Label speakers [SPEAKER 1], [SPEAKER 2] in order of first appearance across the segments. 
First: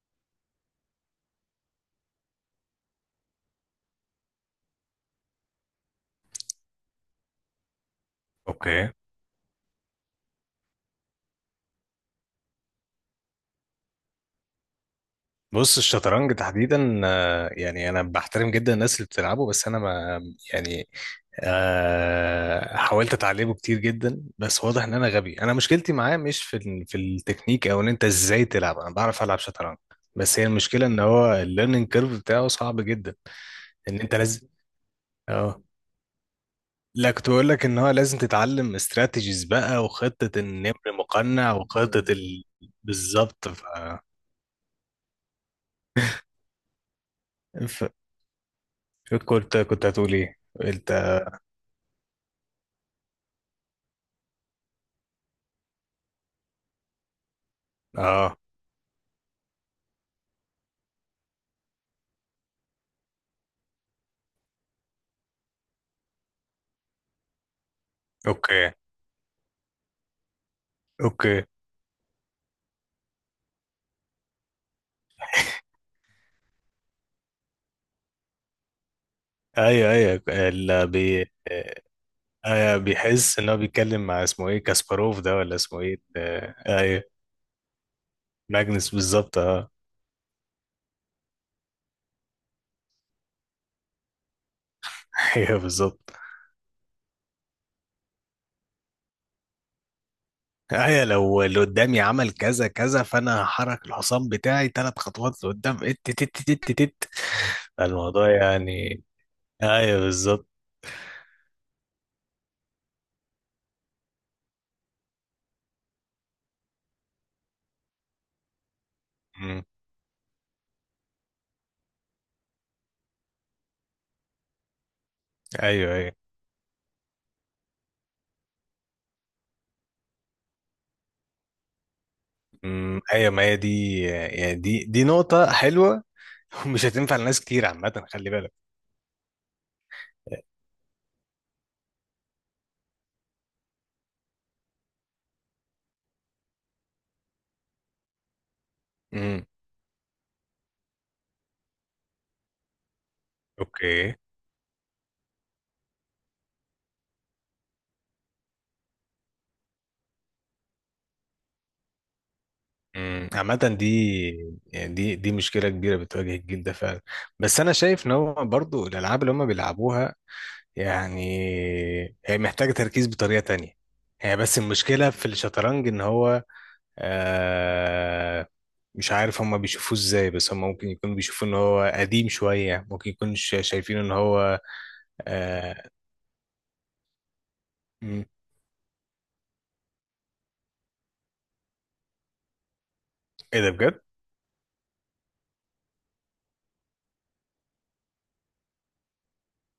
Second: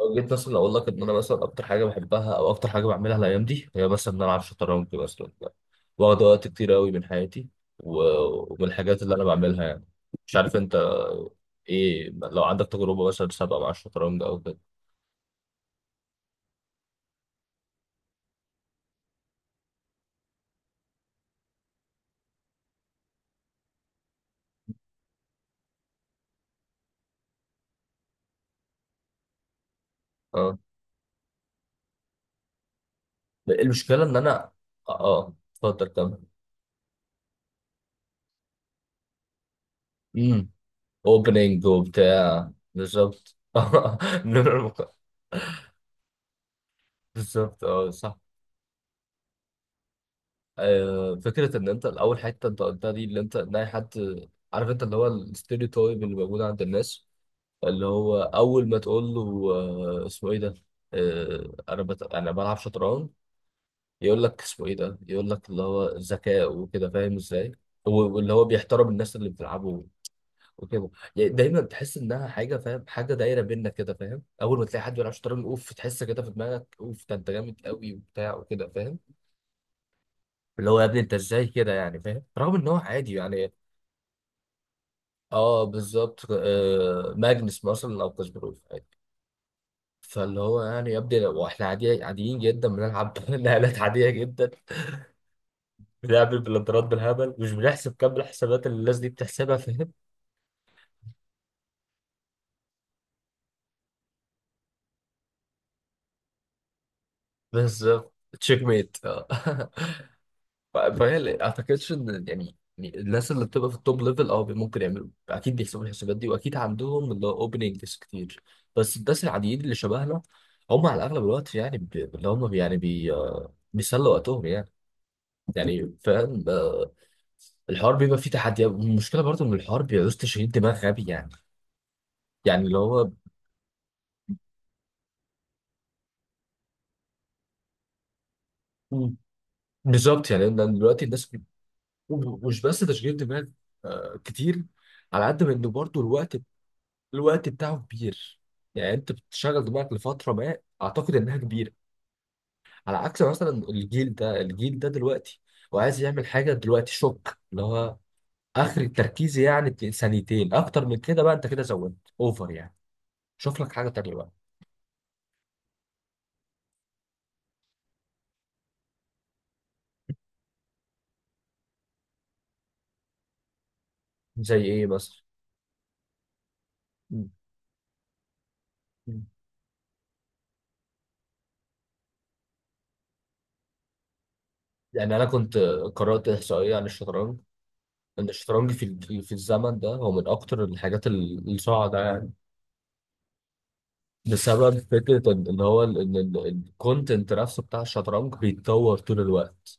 [SPEAKER 1] لو جيت مثلا اقول لك ان انا مثلا اكتر حاجه بحبها او اكتر حاجه بعملها الايام دي هي مثلا ان انا العب شطرنج مثلا، واخد وقت كتير قوي من حياتي. ومن
[SPEAKER 2] اوكي،
[SPEAKER 1] الحاجات اللي انا بعملها يعني. مش عارف انت، ايه لو عندك تجربه مثلا سابقه مع الشطرنج او كده؟
[SPEAKER 2] بص. الشطرنج تحديدا، يعني انا بحترم جدا الناس اللي بتلعبه، بس انا ما يعني حاولت اتعلمه كتير جدا، بس واضح ان انا غبي. انا مشكلتي معاه مش في التكنيك او ان انت ازاي تلعب، انا بعرف العب شطرنج. بس هي
[SPEAKER 1] اه،
[SPEAKER 2] المشكله ان هو الليرنينج كيرف بتاعه صعب جدا، ان
[SPEAKER 1] المشكله
[SPEAKER 2] انت
[SPEAKER 1] ان
[SPEAKER 2] لازم.
[SPEAKER 1] انا اه. آه،
[SPEAKER 2] اه،
[SPEAKER 1] اتفضل كمل.
[SPEAKER 2] لا، كنت بقول لك ان هو لازم تتعلم استراتيجيز بقى، وخطه
[SPEAKER 1] امم
[SPEAKER 2] النمر مقنع،
[SPEAKER 1] اوبننج
[SPEAKER 2] وخطه ال...
[SPEAKER 1] وبتاع بالظبط
[SPEAKER 2] بالظبط. ف...
[SPEAKER 1] نمرة مك- بالظبط
[SPEAKER 2] ف...
[SPEAKER 1] اه صح.
[SPEAKER 2] كنت هتقول ايه؟
[SPEAKER 1] فكره ان انت الاول، حته انت قلتها دي، اللي انت ناي حد. عارف انت، اللي هو الستيريوتايب اللي موجود عند الناس، اللي هو
[SPEAKER 2] اه.
[SPEAKER 1] اول ما تقول له اسمه ايه ده، انا بلعب شطرنج، يقول لك اسمه ايه ده، يقول لك اللي هو ذكاء وكده، فاهم ازاي. واللي هو
[SPEAKER 2] اوكي.
[SPEAKER 1] بيحترم الناس اللي بتلعبه وكده. يعني
[SPEAKER 2] اوكي.
[SPEAKER 1] دايما تحس انها حاجه، فاهم، حاجه دايره بينا كده فاهم. اول ما تلاقي حد بيلعب شطرنج، اوف، تحس كده في دماغك اوف، ده انت جامد قوي وبتاع وكده فاهم.
[SPEAKER 2] ايوه، ايوه.
[SPEAKER 1] اللي هو يا
[SPEAKER 2] اللي
[SPEAKER 1] ابني انت
[SPEAKER 2] بي
[SPEAKER 1] ازاي كده يعني فاهم، رغم ان هو
[SPEAKER 2] ايوه،
[SPEAKER 1] عادي
[SPEAKER 2] بيحس ان
[SPEAKER 1] يعني.
[SPEAKER 2] هو بيتكلم مع اسمه ايه كاسباروف ده، ولا
[SPEAKER 1] اه
[SPEAKER 2] اسمه ايه،
[SPEAKER 1] بالظبط آه،
[SPEAKER 2] ايوه.
[SPEAKER 1] ماجنس مثلا او كاسبروف عادي.
[SPEAKER 2] ماجنس بالظبط، اه.
[SPEAKER 1] فاللي هو يعني يا ابني لو احنا عادي، عاديين جدا بنلعب نقلات عاديه جدا،
[SPEAKER 2] ايوه، بالظبط.
[SPEAKER 1] بنلعب البلانترات بالهبل، مش بنحسب كم الحسابات اللي الناس دي بتحسبها، فاهم.
[SPEAKER 2] ايوه، لو اللي قدامي عمل كذا كذا فانا هحرك الحصان بتاعي ثلاث خطوات لقدام ات تت تت تت تت.
[SPEAKER 1] بالظبط،
[SPEAKER 2] الموضوع
[SPEAKER 1] تشيك ميت
[SPEAKER 2] يعني.
[SPEAKER 1] اه
[SPEAKER 2] ايوه، بالظبط.
[SPEAKER 1] فهي اعتقدش ان يعني الناس اللي بتبقى في التوب ليفل، اه ممكن يعملوا، اكيد بيحسبوا الحسابات دي واكيد عندهم اللي هو اوبننجز كتير. بس الناس العاديين
[SPEAKER 2] مم.
[SPEAKER 1] اللي شبهنا هم على اغلب الوقت يعني اللي هم يعني بي بيسلوا وقتهم يعني. يعني
[SPEAKER 2] ايوه، ايوه.
[SPEAKER 1] فاهم آه، الحوار بيبقى فيه تحديات. المشكله برضو ان الحوار بيعوز تشغيل دماغ غبي يعني، يعني اللي
[SPEAKER 2] مم.
[SPEAKER 1] هو.
[SPEAKER 2] ايوه، ما هي دي، يعني دي نقطة حلوة. ومش هتنفع لناس كتير عامة، خلي بالك.
[SPEAKER 1] مم. بالظبط يعني، لأن دلوقتي الناس مش بس تشغيل دماغ آه، كتير، على قد ما انه برضو الوقت، الوقت بتاعه كبير. يعني انت
[SPEAKER 2] امم.
[SPEAKER 1] بتشغل دماغك لفتره ما، اعتقد انها كبيره، على عكس مثلا الجيل
[SPEAKER 2] اوكي.
[SPEAKER 1] ده، الجيل ده دلوقتي وعايز يعمل حاجه دلوقتي، شوك، اللي هو اخر التركيز يعني ثانيتين، اكتر من كده بقى انت كده زودت اوفر يعني.
[SPEAKER 2] مم.
[SPEAKER 1] شوف لك
[SPEAKER 2] عامة دي،
[SPEAKER 1] حاجه تانيه بقى.
[SPEAKER 2] يعني دي مشكلة كبيرة بتواجه الجيل ده فعلا. بس أنا شايف إن هو برضو الألعاب اللي هم بيلعبوها، يعني هي محتاجة تركيز بطريقة تانية. هي
[SPEAKER 1] زي
[SPEAKER 2] بس
[SPEAKER 1] ايه
[SPEAKER 2] المشكلة
[SPEAKER 1] مثلا؟
[SPEAKER 2] في الشطرنج إن هو
[SPEAKER 1] م-
[SPEAKER 2] آه، مش
[SPEAKER 1] م.
[SPEAKER 2] عارف هم بيشوفوه إزاي، بس هم ممكن يكونوا بيشوفوه إن هو قديم شوية، ممكن يكونوا شايفين إن هو
[SPEAKER 1] يعني انا كنت
[SPEAKER 2] آه.
[SPEAKER 1] قرات احصائيه عن الشطرنج،
[SPEAKER 2] مم.
[SPEAKER 1] ان الشطرنج في في الزمن ده هو من اكتر الحاجات الصاعده يعني.
[SPEAKER 2] إيه ده بجد؟
[SPEAKER 1] بسبب فكرة إن هو الكونتنت نفسه بتاع الشطرنج بيتطور طول الوقت.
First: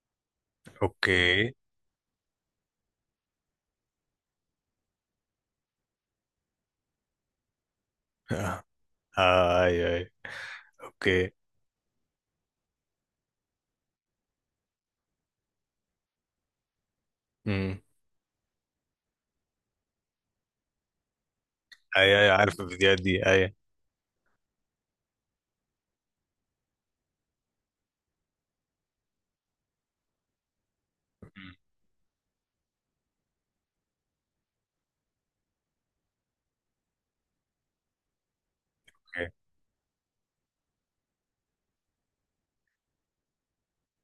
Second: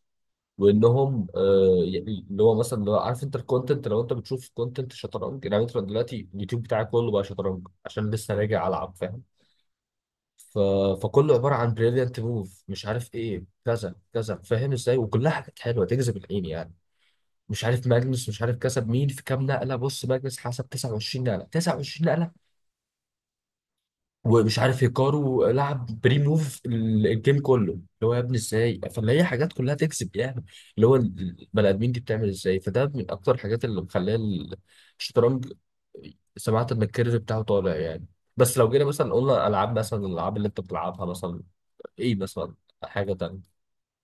[SPEAKER 1] وإنهم
[SPEAKER 2] أوكي.
[SPEAKER 1] آه يعني اللي هو مثلا اللي هو، عارف أنت الكونتنت، لو أنت بتشوف كونتنت شطرنج، يعني أنت دلوقتي اليوتيوب بتاعي كله بقى شطرنج عشان لسه
[SPEAKER 2] آه.
[SPEAKER 1] راجع ألعب، فاهم.
[SPEAKER 2] آه، أيوه أيوه.
[SPEAKER 1] ف...
[SPEAKER 2] أوكي.
[SPEAKER 1] فكله عبارة عن بريليانت موف مش عارف إيه كذا كذا، فاهم إزاي، وكلها حاجات حلوة تجذب العين يعني. مش
[SPEAKER 2] مم.
[SPEAKER 1] عارف ماجنس، مش عارف كسب مين في كام نقلة، بص ماجنس حسب 29 نقلة،
[SPEAKER 2] أيوه
[SPEAKER 1] 29.
[SPEAKER 2] أيوه، عارف الفيديوهات دي، أيوه.
[SPEAKER 1] ومش عارف هيكارو لعب بري موف الجيم كله، اللي هو يا ابني ازاي، فاللي هي حاجات كلها تكسب يعني، اللي هو
[SPEAKER 2] مم.
[SPEAKER 1] البني ادمين دي بتعمل ازاي. فده من اكتر الحاجات اللي مخليه الشطرنج، سمعت ان الكيرف بتاعه طالع يعني. بس لو جينا مثلا قلنا العاب، مثلا الالعاب اللي انت بتلعبها مثلا، ايه مثلا؟ حاجه تانية.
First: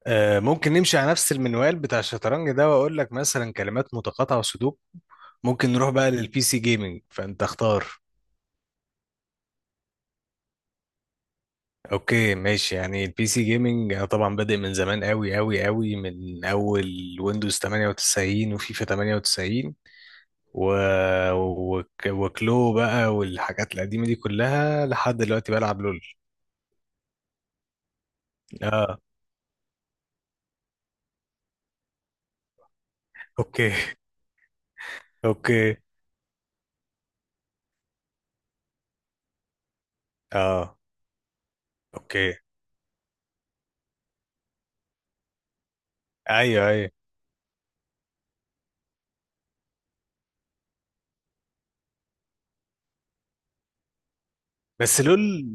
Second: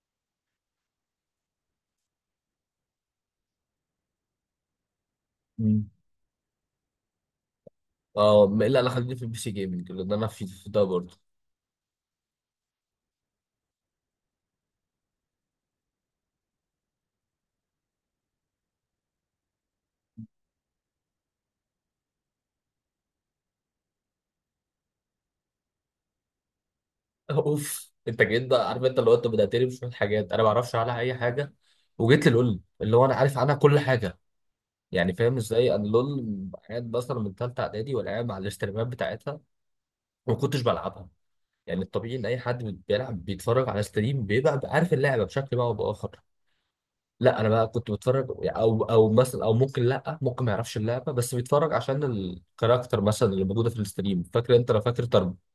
[SPEAKER 2] آه، ممكن نمشي على نفس المنوال بتاع الشطرنج ده، واقول لك مثلا كلمات متقاطعة وسودوك. ممكن
[SPEAKER 1] مم.
[SPEAKER 2] نروح بقى للبي سي جيمنج، فانت اختار.
[SPEAKER 1] اه، ما الا انا خليني في البي سي جيمنج لان انا في ده برضه.
[SPEAKER 2] اوكي، ماشي. يعني البي سي جيمنج انا طبعا بادئ من زمان قوي قوي قوي، من اول ويندوز 98 وفيفا 98 و... وكلو بقى، والحاجات القديمة دي كلها لحد دلوقتي بلعب لول.
[SPEAKER 1] اوف، انت جيت، ده عارف
[SPEAKER 2] اه.
[SPEAKER 1] انت، لو انت بدأتني بشويه حاجات انا ما اعرفش عنها اي حاجه، وجيت لي اللي هو انا عارف عنها
[SPEAKER 2] اوكي.
[SPEAKER 1] كل حاجه. يعني فاهم ازاي
[SPEAKER 2] اوكي.
[SPEAKER 1] انا، لول. قاعد مثلا من ثالثه اعدادي، ولا قاعد مع الاستريمات بتاعتها وما كنتش
[SPEAKER 2] اه.
[SPEAKER 1] بلعبها. يعني الطبيعي ان
[SPEAKER 2] اوكي.
[SPEAKER 1] اي حد بيلعب بيتفرج على ستريم بيبقى عارف اللعبه بشكل ما او باخر.
[SPEAKER 2] ايوه، ايوه،
[SPEAKER 1] لا انا بقى كنت بتفرج، او مثلا، او ممكن لا، ممكن ما يعرفش اللعبه بس بيتفرج عشان الكاركتر مثلا اللي موجوده في الستريم. فاكر انت، لو
[SPEAKER 2] بس
[SPEAKER 1] فاكر ترب،
[SPEAKER 2] لول.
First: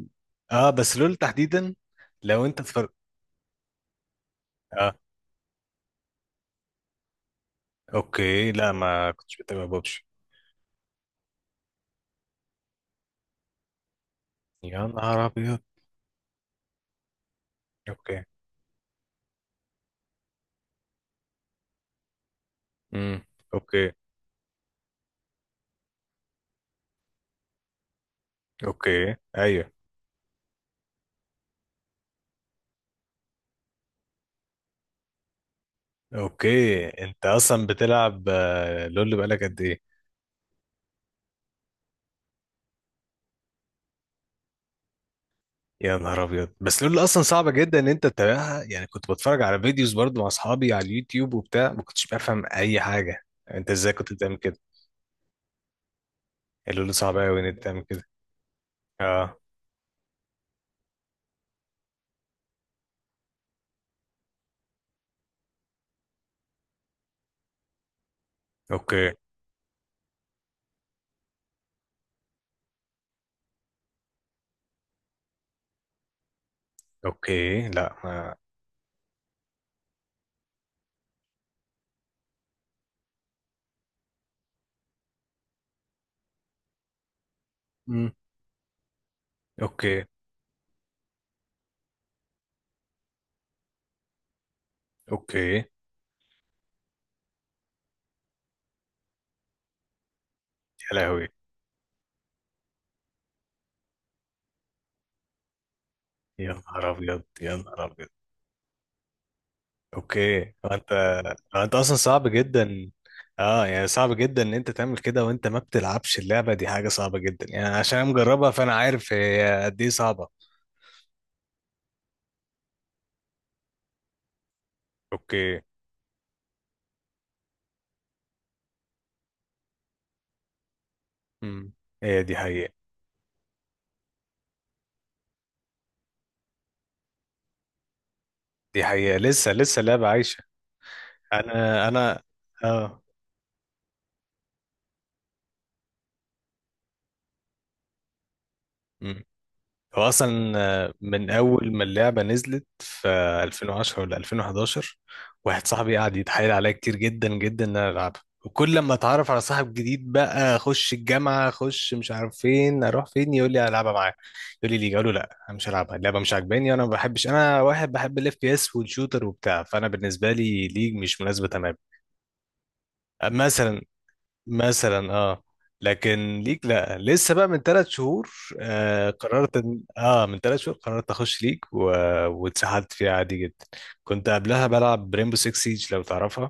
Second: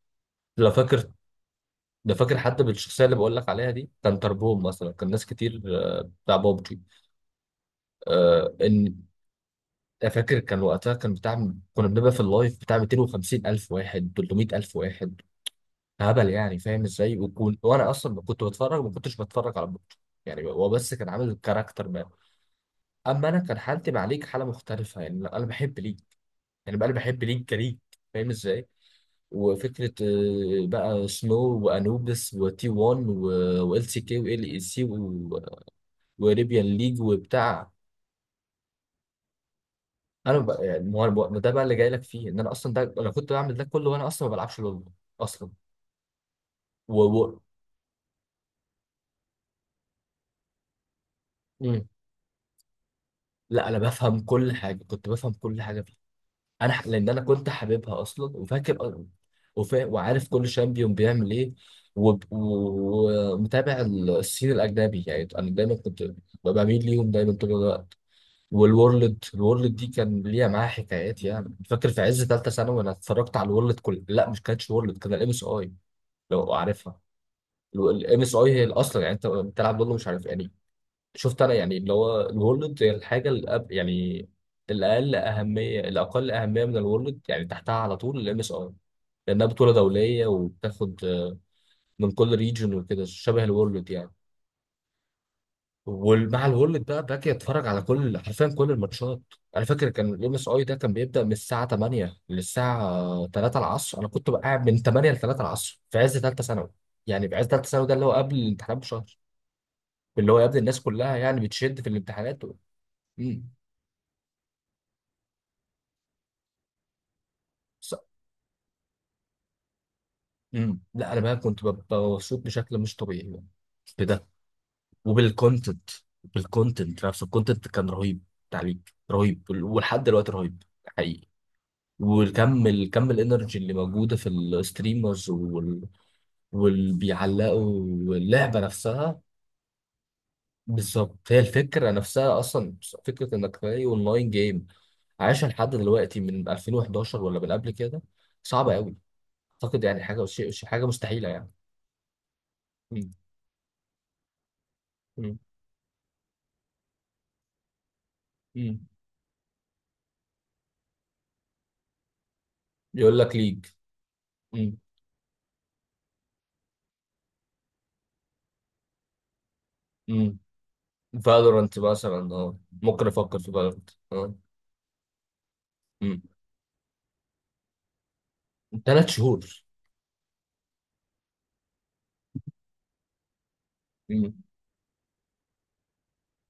[SPEAKER 2] اه،
[SPEAKER 1] لو
[SPEAKER 2] بس
[SPEAKER 1] فاكر
[SPEAKER 2] لول تحديدا.
[SPEAKER 1] لو فاكر
[SPEAKER 2] لو انت
[SPEAKER 1] حتى
[SPEAKER 2] اتفرج،
[SPEAKER 1] بالشخصيه اللي بقول لك عليها دي، كان تربوم مثلا،
[SPEAKER 2] اه.
[SPEAKER 1] كان ناس كتير آه، بتاع بابجي.
[SPEAKER 2] اوكي،
[SPEAKER 1] آه،
[SPEAKER 2] لا،
[SPEAKER 1] ان
[SPEAKER 2] ما كنتش بتابع بابجي.
[SPEAKER 1] أنا فاكر، كان وقتها كان بتاع، كنا بنبقى في اللايف بتاع 250 ألف واحد، 300 ألف
[SPEAKER 2] يا
[SPEAKER 1] واحد،
[SPEAKER 2] نهار ابيض.
[SPEAKER 1] هبل يعني فاهم ازاي. وكون، وأنا أصلا
[SPEAKER 2] اوكي.
[SPEAKER 1] كنت بتفرج، ما كنتش بتفرج على بطل، يعني هو بس كان عامل الكاركتر بقى.
[SPEAKER 2] امم.
[SPEAKER 1] أما أنا كان حالتي
[SPEAKER 2] اوكي.
[SPEAKER 1] مع ليك حالة مختلفة، يعني لا، أنا بحب ليك، يعني بقى أنا بحب ليك كليك، فاهم ازاي.
[SPEAKER 2] اوكي. ايوه.
[SPEAKER 1] وفكرة بقى سنو وأنوبس وتي 1 وال سي كي وال اي سي وريبيان
[SPEAKER 2] اوكي.
[SPEAKER 1] ليج
[SPEAKER 2] انت اصلا
[SPEAKER 1] وبتاع.
[SPEAKER 2] بتلعب آه، لول بقالك قد ايه؟
[SPEAKER 1] انا بقى يعني، ما هو ده بقى اللي جاي لك فيه، ان انا اصلا ده، انا كنت بعمل ده كله وانا اصلا ما بلعبش لول اصلا.
[SPEAKER 2] يا نهار ابيض. بس
[SPEAKER 1] و...
[SPEAKER 2] لول اصلا
[SPEAKER 1] و...
[SPEAKER 2] صعبه جدا ان انت تتابعها، يعني كنت بتفرج على فيديوز برضو مع اصحابي على اليوتيوب وبتاع،
[SPEAKER 1] مم.
[SPEAKER 2] ما كنتش بفهم اي حاجه.
[SPEAKER 1] لا
[SPEAKER 2] انت
[SPEAKER 1] انا
[SPEAKER 2] ازاي كنت
[SPEAKER 1] بفهم
[SPEAKER 2] بتعمل
[SPEAKER 1] كل
[SPEAKER 2] كده؟
[SPEAKER 1] حاجه، كنت بفهم كل حاجه فيه.
[SPEAKER 2] اللول
[SPEAKER 1] لان
[SPEAKER 2] صعب
[SPEAKER 1] انا
[SPEAKER 2] قوي ان
[SPEAKER 1] كنت
[SPEAKER 2] انت تعمل
[SPEAKER 1] حاببها
[SPEAKER 2] كده.
[SPEAKER 1] اصلا، وفاكر
[SPEAKER 2] اه.
[SPEAKER 1] وعارف كل شامبيون بيعمل ايه. ومتابع السين الاجنبي، يعني انا دايما كنت ببقى بميل ليهم دايما طول الوقت.
[SPEAKER 2] اوكي.
[SPEAKER 1] الورلد دي كان ليها معاها حكايات، يعني فاكر في عز ثالثه ثانوي انا اتفرجت على الورلد كل، لا مش كانتش وورلد، كان الام اس اي، لو عارفها.
[SPEAKER 2] اوكي. لا،
[SPEAKER 1] الام اس
[SPEAKER 2] ما.
[SPEAKER 1] اي هي الاصلا، يعني انت بتلعب ضده، مش عارف يعني. شفت انا، يعني اللي هو الورلد هي الحاجه الأب يعني، الاقل اهميه، الاقل اهميه من الورلد يعني تحتها على
[SPEAKER 2] مم.
[SPEAKER 1] طول الام اس اي، لانها بطوله
[SPEAKER 2] اوكي.
[SPEAKER 1] دوليه وبتاخد من كل ريجن وكده، شبه الورلد يعني.
[SPEAKER 2] اوكي. يا
[SPEAKER 1] ومع الورلد بقى باجي اتفرج على كل، حرفيا كل الماتشات. انا فاكر كان الام اس اي ده كان بيبدا
[SPEAKER 2] لهوي،
[SPEAKER 1] من الساعه 8 للساعه 3 العصر، انا كنت بقى قاعد من 8 ل 3 العصر في عز ثالثه
[SPEAKER 2] يا
[SPEAKER 1] ثانوي.
[SPEAKER 2] نهار ابيض،
[SPEAKER 1] يعني في عز
[SPEAKER 2] يا
[SPEAKER 1] ثالثه
[SPEAKER 2] نهار
[SPEAKER 1] ثانوي ده اللي
[SPEAKER 2] ابيض.
[SPEAKER 1] هو قبل الامتحانات بشهر، اللي هو
[SPEAKER 2] اوكي.
[SPEAKER 1] يا ابني
[SPEAKER 2] هو
[SPEAKER 1] الناس
[SPEAKER 2] انت.
[SPEAKER 1] كلها يعني
[SPEAKER 2] هو انت
[SPEAKER 1] بتشد في
[SPEAKER 2] اصلا صعب
[SPEAKER 1] الامتحانات
[SPEAKER 2] جدا.
[SPEAKER 1] مم.
[SPEAKER 2] اه، يعني صعب جدا ان انت تعمل كده وانت ما بتلعبش اللعبه دي، حاجه صعبه جدا يعني،
[SPEAKER 1] ص-
[SPEAKER 2] عشان أنا مجربها فانا عارف هي قد ايه صعبه.
[SPEAKER 1] مم. لا انا بقى كنت ببقى مبسوط بشكل مش طبيعي بقى. بده.
[SPEAKER 2] اوكي.
[SPEAKER 1] وبالكونتنت بالكونتنت نفسه، الكونتنت كان رهيب، تعليق رهيب، ولحد دلوقتي رهيب حقيقي.
[SPEAKER 2] امم. هي دي
[SPEAKER 1] والكم
[SPEAKER 2] حقيقه.
[SPEAKER 1] الكم الانرجي اللي موجوده في الستريمرز واللي بيعلقوا، اللعبه
[SPEAKER 2] دي حقيقه،
[SPEAKER 1] نفسها.
[SPEAKER 2] لسه لسه اللعبه عايشه.
[SPEAKER 1] بالظبط هي
[SPEAKER 2] انا
[SPEAKER 1] الفكره
[SPEAKER 2] انا
[SPEAKER 1] نفسها اصلا،
[SPEAKER 2] اه.
[SPEAKER 1] فكره انك تلاقي اونلاين جيم عايشه لحد دلوقتي من 2011 ولا من قبل كده، صعبه قوي، اعتقد
[SPEAKER 2] هو
[SPEAKER 1] يعني حاجه
[SPEAKER 2] اصلا
[SPEAKER 1] حاجه مستحيله
[SPEAKER 2] من
[SPEAKER 1] يعني.
[SPEAKER 2] اول ما اللعبه نزلت في
[SPEAKER 1] مم.
[SPEAKER 2] 2010 ولا 2011،
[SPEAKER 1] مم.
[SPEAKER 2] واحد صاحبي قعد يتحايل عليا كتير جدا جدا ان انا العبها، وكل
[SPEAKER 1] مم.
[SPEAKER 2] لما اتعرف على صاحب جديد بقى اخش الجامعه اخش مش عارف فين اروح
[SPEAKER 1] يقول
[SPEAKER 2] فين
[SPEAKER 1] لك
[SPEAKER 2] يقول
[SPEAKER 1] ليج.
[SPEAKER 2] لي العبها معاه. يقول لي
[SPEAKER 1] مم.
[SPEAKER 2] ليه، اقول له لا انا مش هلعبها، اللعبه مش عاجباني، انا ما بحبش، انا واحد بحب الاف بي اس والشوتر وبتاع، فانا بالنسبه
[SPEAKER 1] مم.
[SPEAKER 2] لي ليج مش مناسبه تمام.
[SPEAKER 1] فالورانت مثلا، اه ممكن افكر في
[SPEAKER 2] مثلا.
[SPEAKER 1] فالورانت، اه.
[SPEAKER 2] مثلا، اه.
[SPEAKER 1] مم.
[SPEAKER 2] لكن ليك لا، لسه بقى من 3 شهور.
[SPEAKER 1] ثلاث
[SPEAKER 2] آه،
[SPEAKER 1] شهور
[SPEAKER 2] قررت إن- اه من 3 شهور قررت اخش ليج و... واتسحلت فيها عادي جدا. كنت
[SPEAKER 1] مم.
[SPEAKER 2] قبلها بلعب ريمبو 6 سيج، لو تعرفها.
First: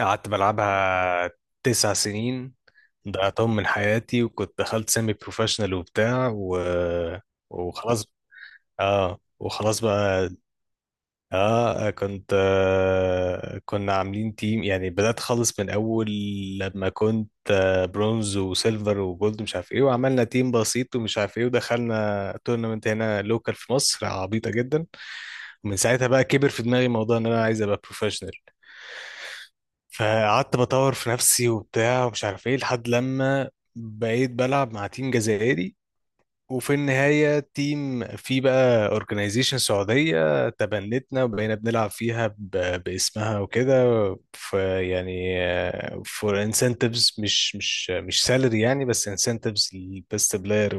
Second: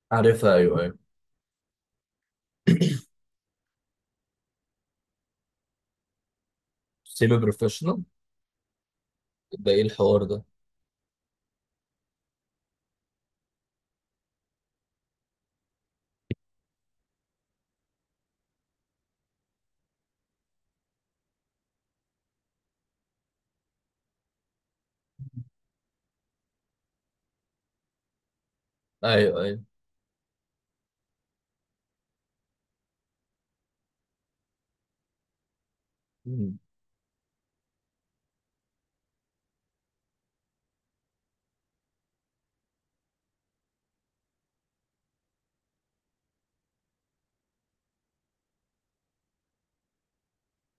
[SPEAKER 2] قعدت
[SPEAKER 1] عارفها، ايوه ايوه.
[SPEAKER 2] بلعبها 9 سنين ضيعتهم من حياتي، وكنت دخلت سيمي بروفيشنال وبتاع و...
[SPEAKER 1] سيمي بروفيشنال،
[SPEAKER 2] وخلاص. اه،
[SPEAKER 1] ده
[SPEAKER 2] وخلاص
[SPEAKER 1] ايه الحوار
[SPEAKER 2] بقى.
[SPEAKER 1] ده؟
[SPEAKER 2] اه، آه، كنت آه كنا عاملين تيم، يعني بدأت خالص من اول، لما كنت برونز وسيلفر وجولد مش عارف ايه، وعملنا تيم بسيط ومش عارف ايه ودخلنا تورنمنت هنا لوكال في مصر عبيطة جدا. ومن ساعتها بقى كبر في دماغي موضوع ان انا عايز ابقى بروفيشنال،
[SPEAKER 1] ايوه ايوه.
[SPEAKER 2] فقعدت بطور في نفسي وبتاع ومش عارف ايه، لحد لما بقيت بلعب مع تيم جزائري.
[SPEAKER 1] مم.
[SPEAKER 2] وفي النهاية تيم، في بقى اورجنايزيشن سعودية تبنتنا، وبقينا بنلعب فيها باسمها وكده. فيعني، فور انسنتفز، مش سالري يعني، بس انسنتفز للبيست بلاير،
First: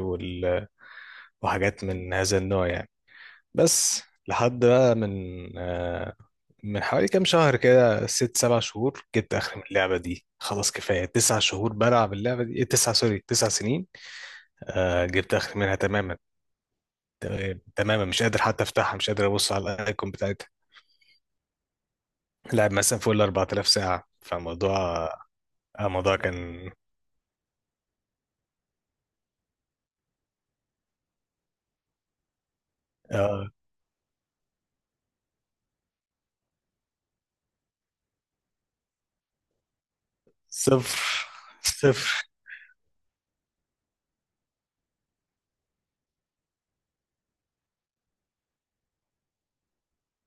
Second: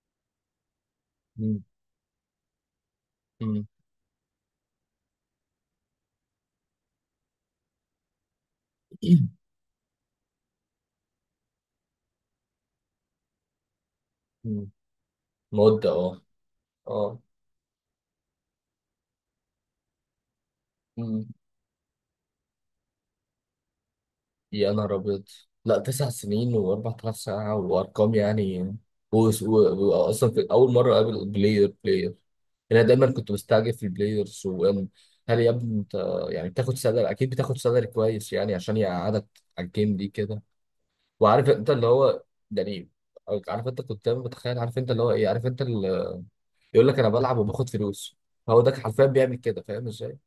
[SPEAKER 1] مم.
[SPEAKER 2] وحاجات من هذا النوع يعني.
[SPEAKER 1] مم.
[SPEAKER 2] بس لحد بقى من آه، من حوالي كام شهر كده، 6 7 شهور، جبت اخر من اللعبة دي، خلاص كفاية، 9 شهور بلعب اللعبة دي إيه، تسع سوري، 9 سنين.
[SPEAKER 1] مم.
[SPEAKER 2] جبت اخر منها
[SPEAKER 1] مده،
[SPEAKER 2] تماما،
[SPEAKER 1] اه. اه،
[SPEAKER 2] تماما مش قادر حتى افتحها، مش قادر ابص على الايكون بتاعتها. لعب مثلا فوق ال 4000 ساعه،
[SPEAKER 1] يا نهار
[SPEAKER 2] فموضوع
[SPEAKER 1] أبيض. لا،
[SPEAKER 2] آه،
[SPEAKER 1] تسع
[SPEAKER 2] موضوع
[SPEAKER 1] سنين
[SPEAKER 2] كان
[SPEAKER 1] و4000 ساعة وأرقام يعني. وأصلا في أول مرة أقابل بلاير، أنا دايما كنت
[SPEAKER 2] آه
[SPEAKER 1] مستعجب في البلايرز، وهل يا ابني أنت يعني بتاخد سالري، أكيد بتاخد سالري كويس يعني عشان يقعدك على الجيم دي كده.
[SPEAKER 2] صفر
[SPEAKER 1] وعارف أنت اللي هو،
[SPEAKER 2] صفر.
[SPEAKER 1] يعني عارف أنت كنت دايما بتخيل، عارف أنت اللي هو إيه، عارف أنت اللي يقول لك أنا بلعب وباخد فلوس، هو ده حرفيا بيعمل كده، فاهم إزاي؟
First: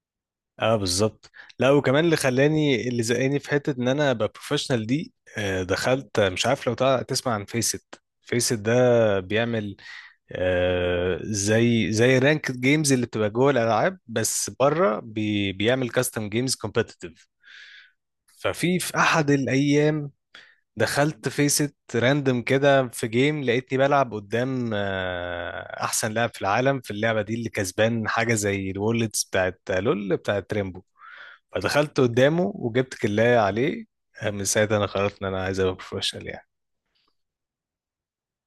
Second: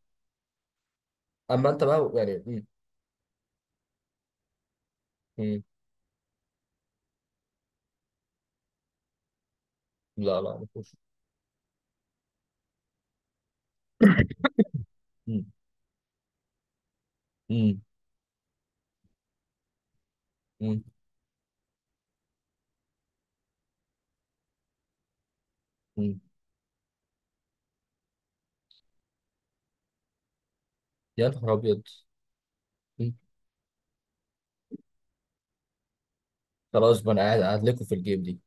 [SPEAKER 2] اه، بالظبط.
[SPEAKER 1] أما
[SPEAKER 2] لا،
[SPEAKER 1] أنت
[SPEAKER 2] وكمان
[SPEAKER 1] بقى
[SPEAKER 2] اللي
[SPEAKER 1] يعني، مم،
[SPEAKER 2] خلاني، اللي زقاني في حته ان انا ابقى بروفيشنال دي،
[SPEAKER 1] مم،
[SPEAKER 2] آه دخلت مش عارف لو تسمع عن فيسد. فيسد ده بيعمل
[SPEAKER 1] لا لا ما فيهوش.
[SPEAKER 2] آه، زي رانك جيمز اللي بتبقى جوه الالعاب، بس بره
[SPEAKER 1] مم،
[SPEAKER 2] بيعمل كاستم جيمز كومبتيتيف.
[SPEAKER 1] مم،
[SPEAKER 2] ففي احد الايام
[SPEAKER 1] مم،
[SPEAKER 2] دخلت فيست راندم كده في جيم، لقيتني بلعب قدام آه، احسن
[SPEAKER 1] مم.
[SPEAKER 2] لاعب في العالم في اللعبه دي، اللي كسبان حاجه زي الوورلدز بتاعت لول بتاعت ريمبو.
[SPEAKER 1] يا نهار ابيض.
[SPEAKER 2] فدخلت قدامه وجبت
[SPEAKER 1] مم.
[SPEAKER 2] كلاية عليه. آه، من ساعتها انا قررت ان انا عايز ابقى بروفيشنال يعني.
[SPEAKER 1] خلاص بقى انا قاعد قاعد لكم في الجيم دي.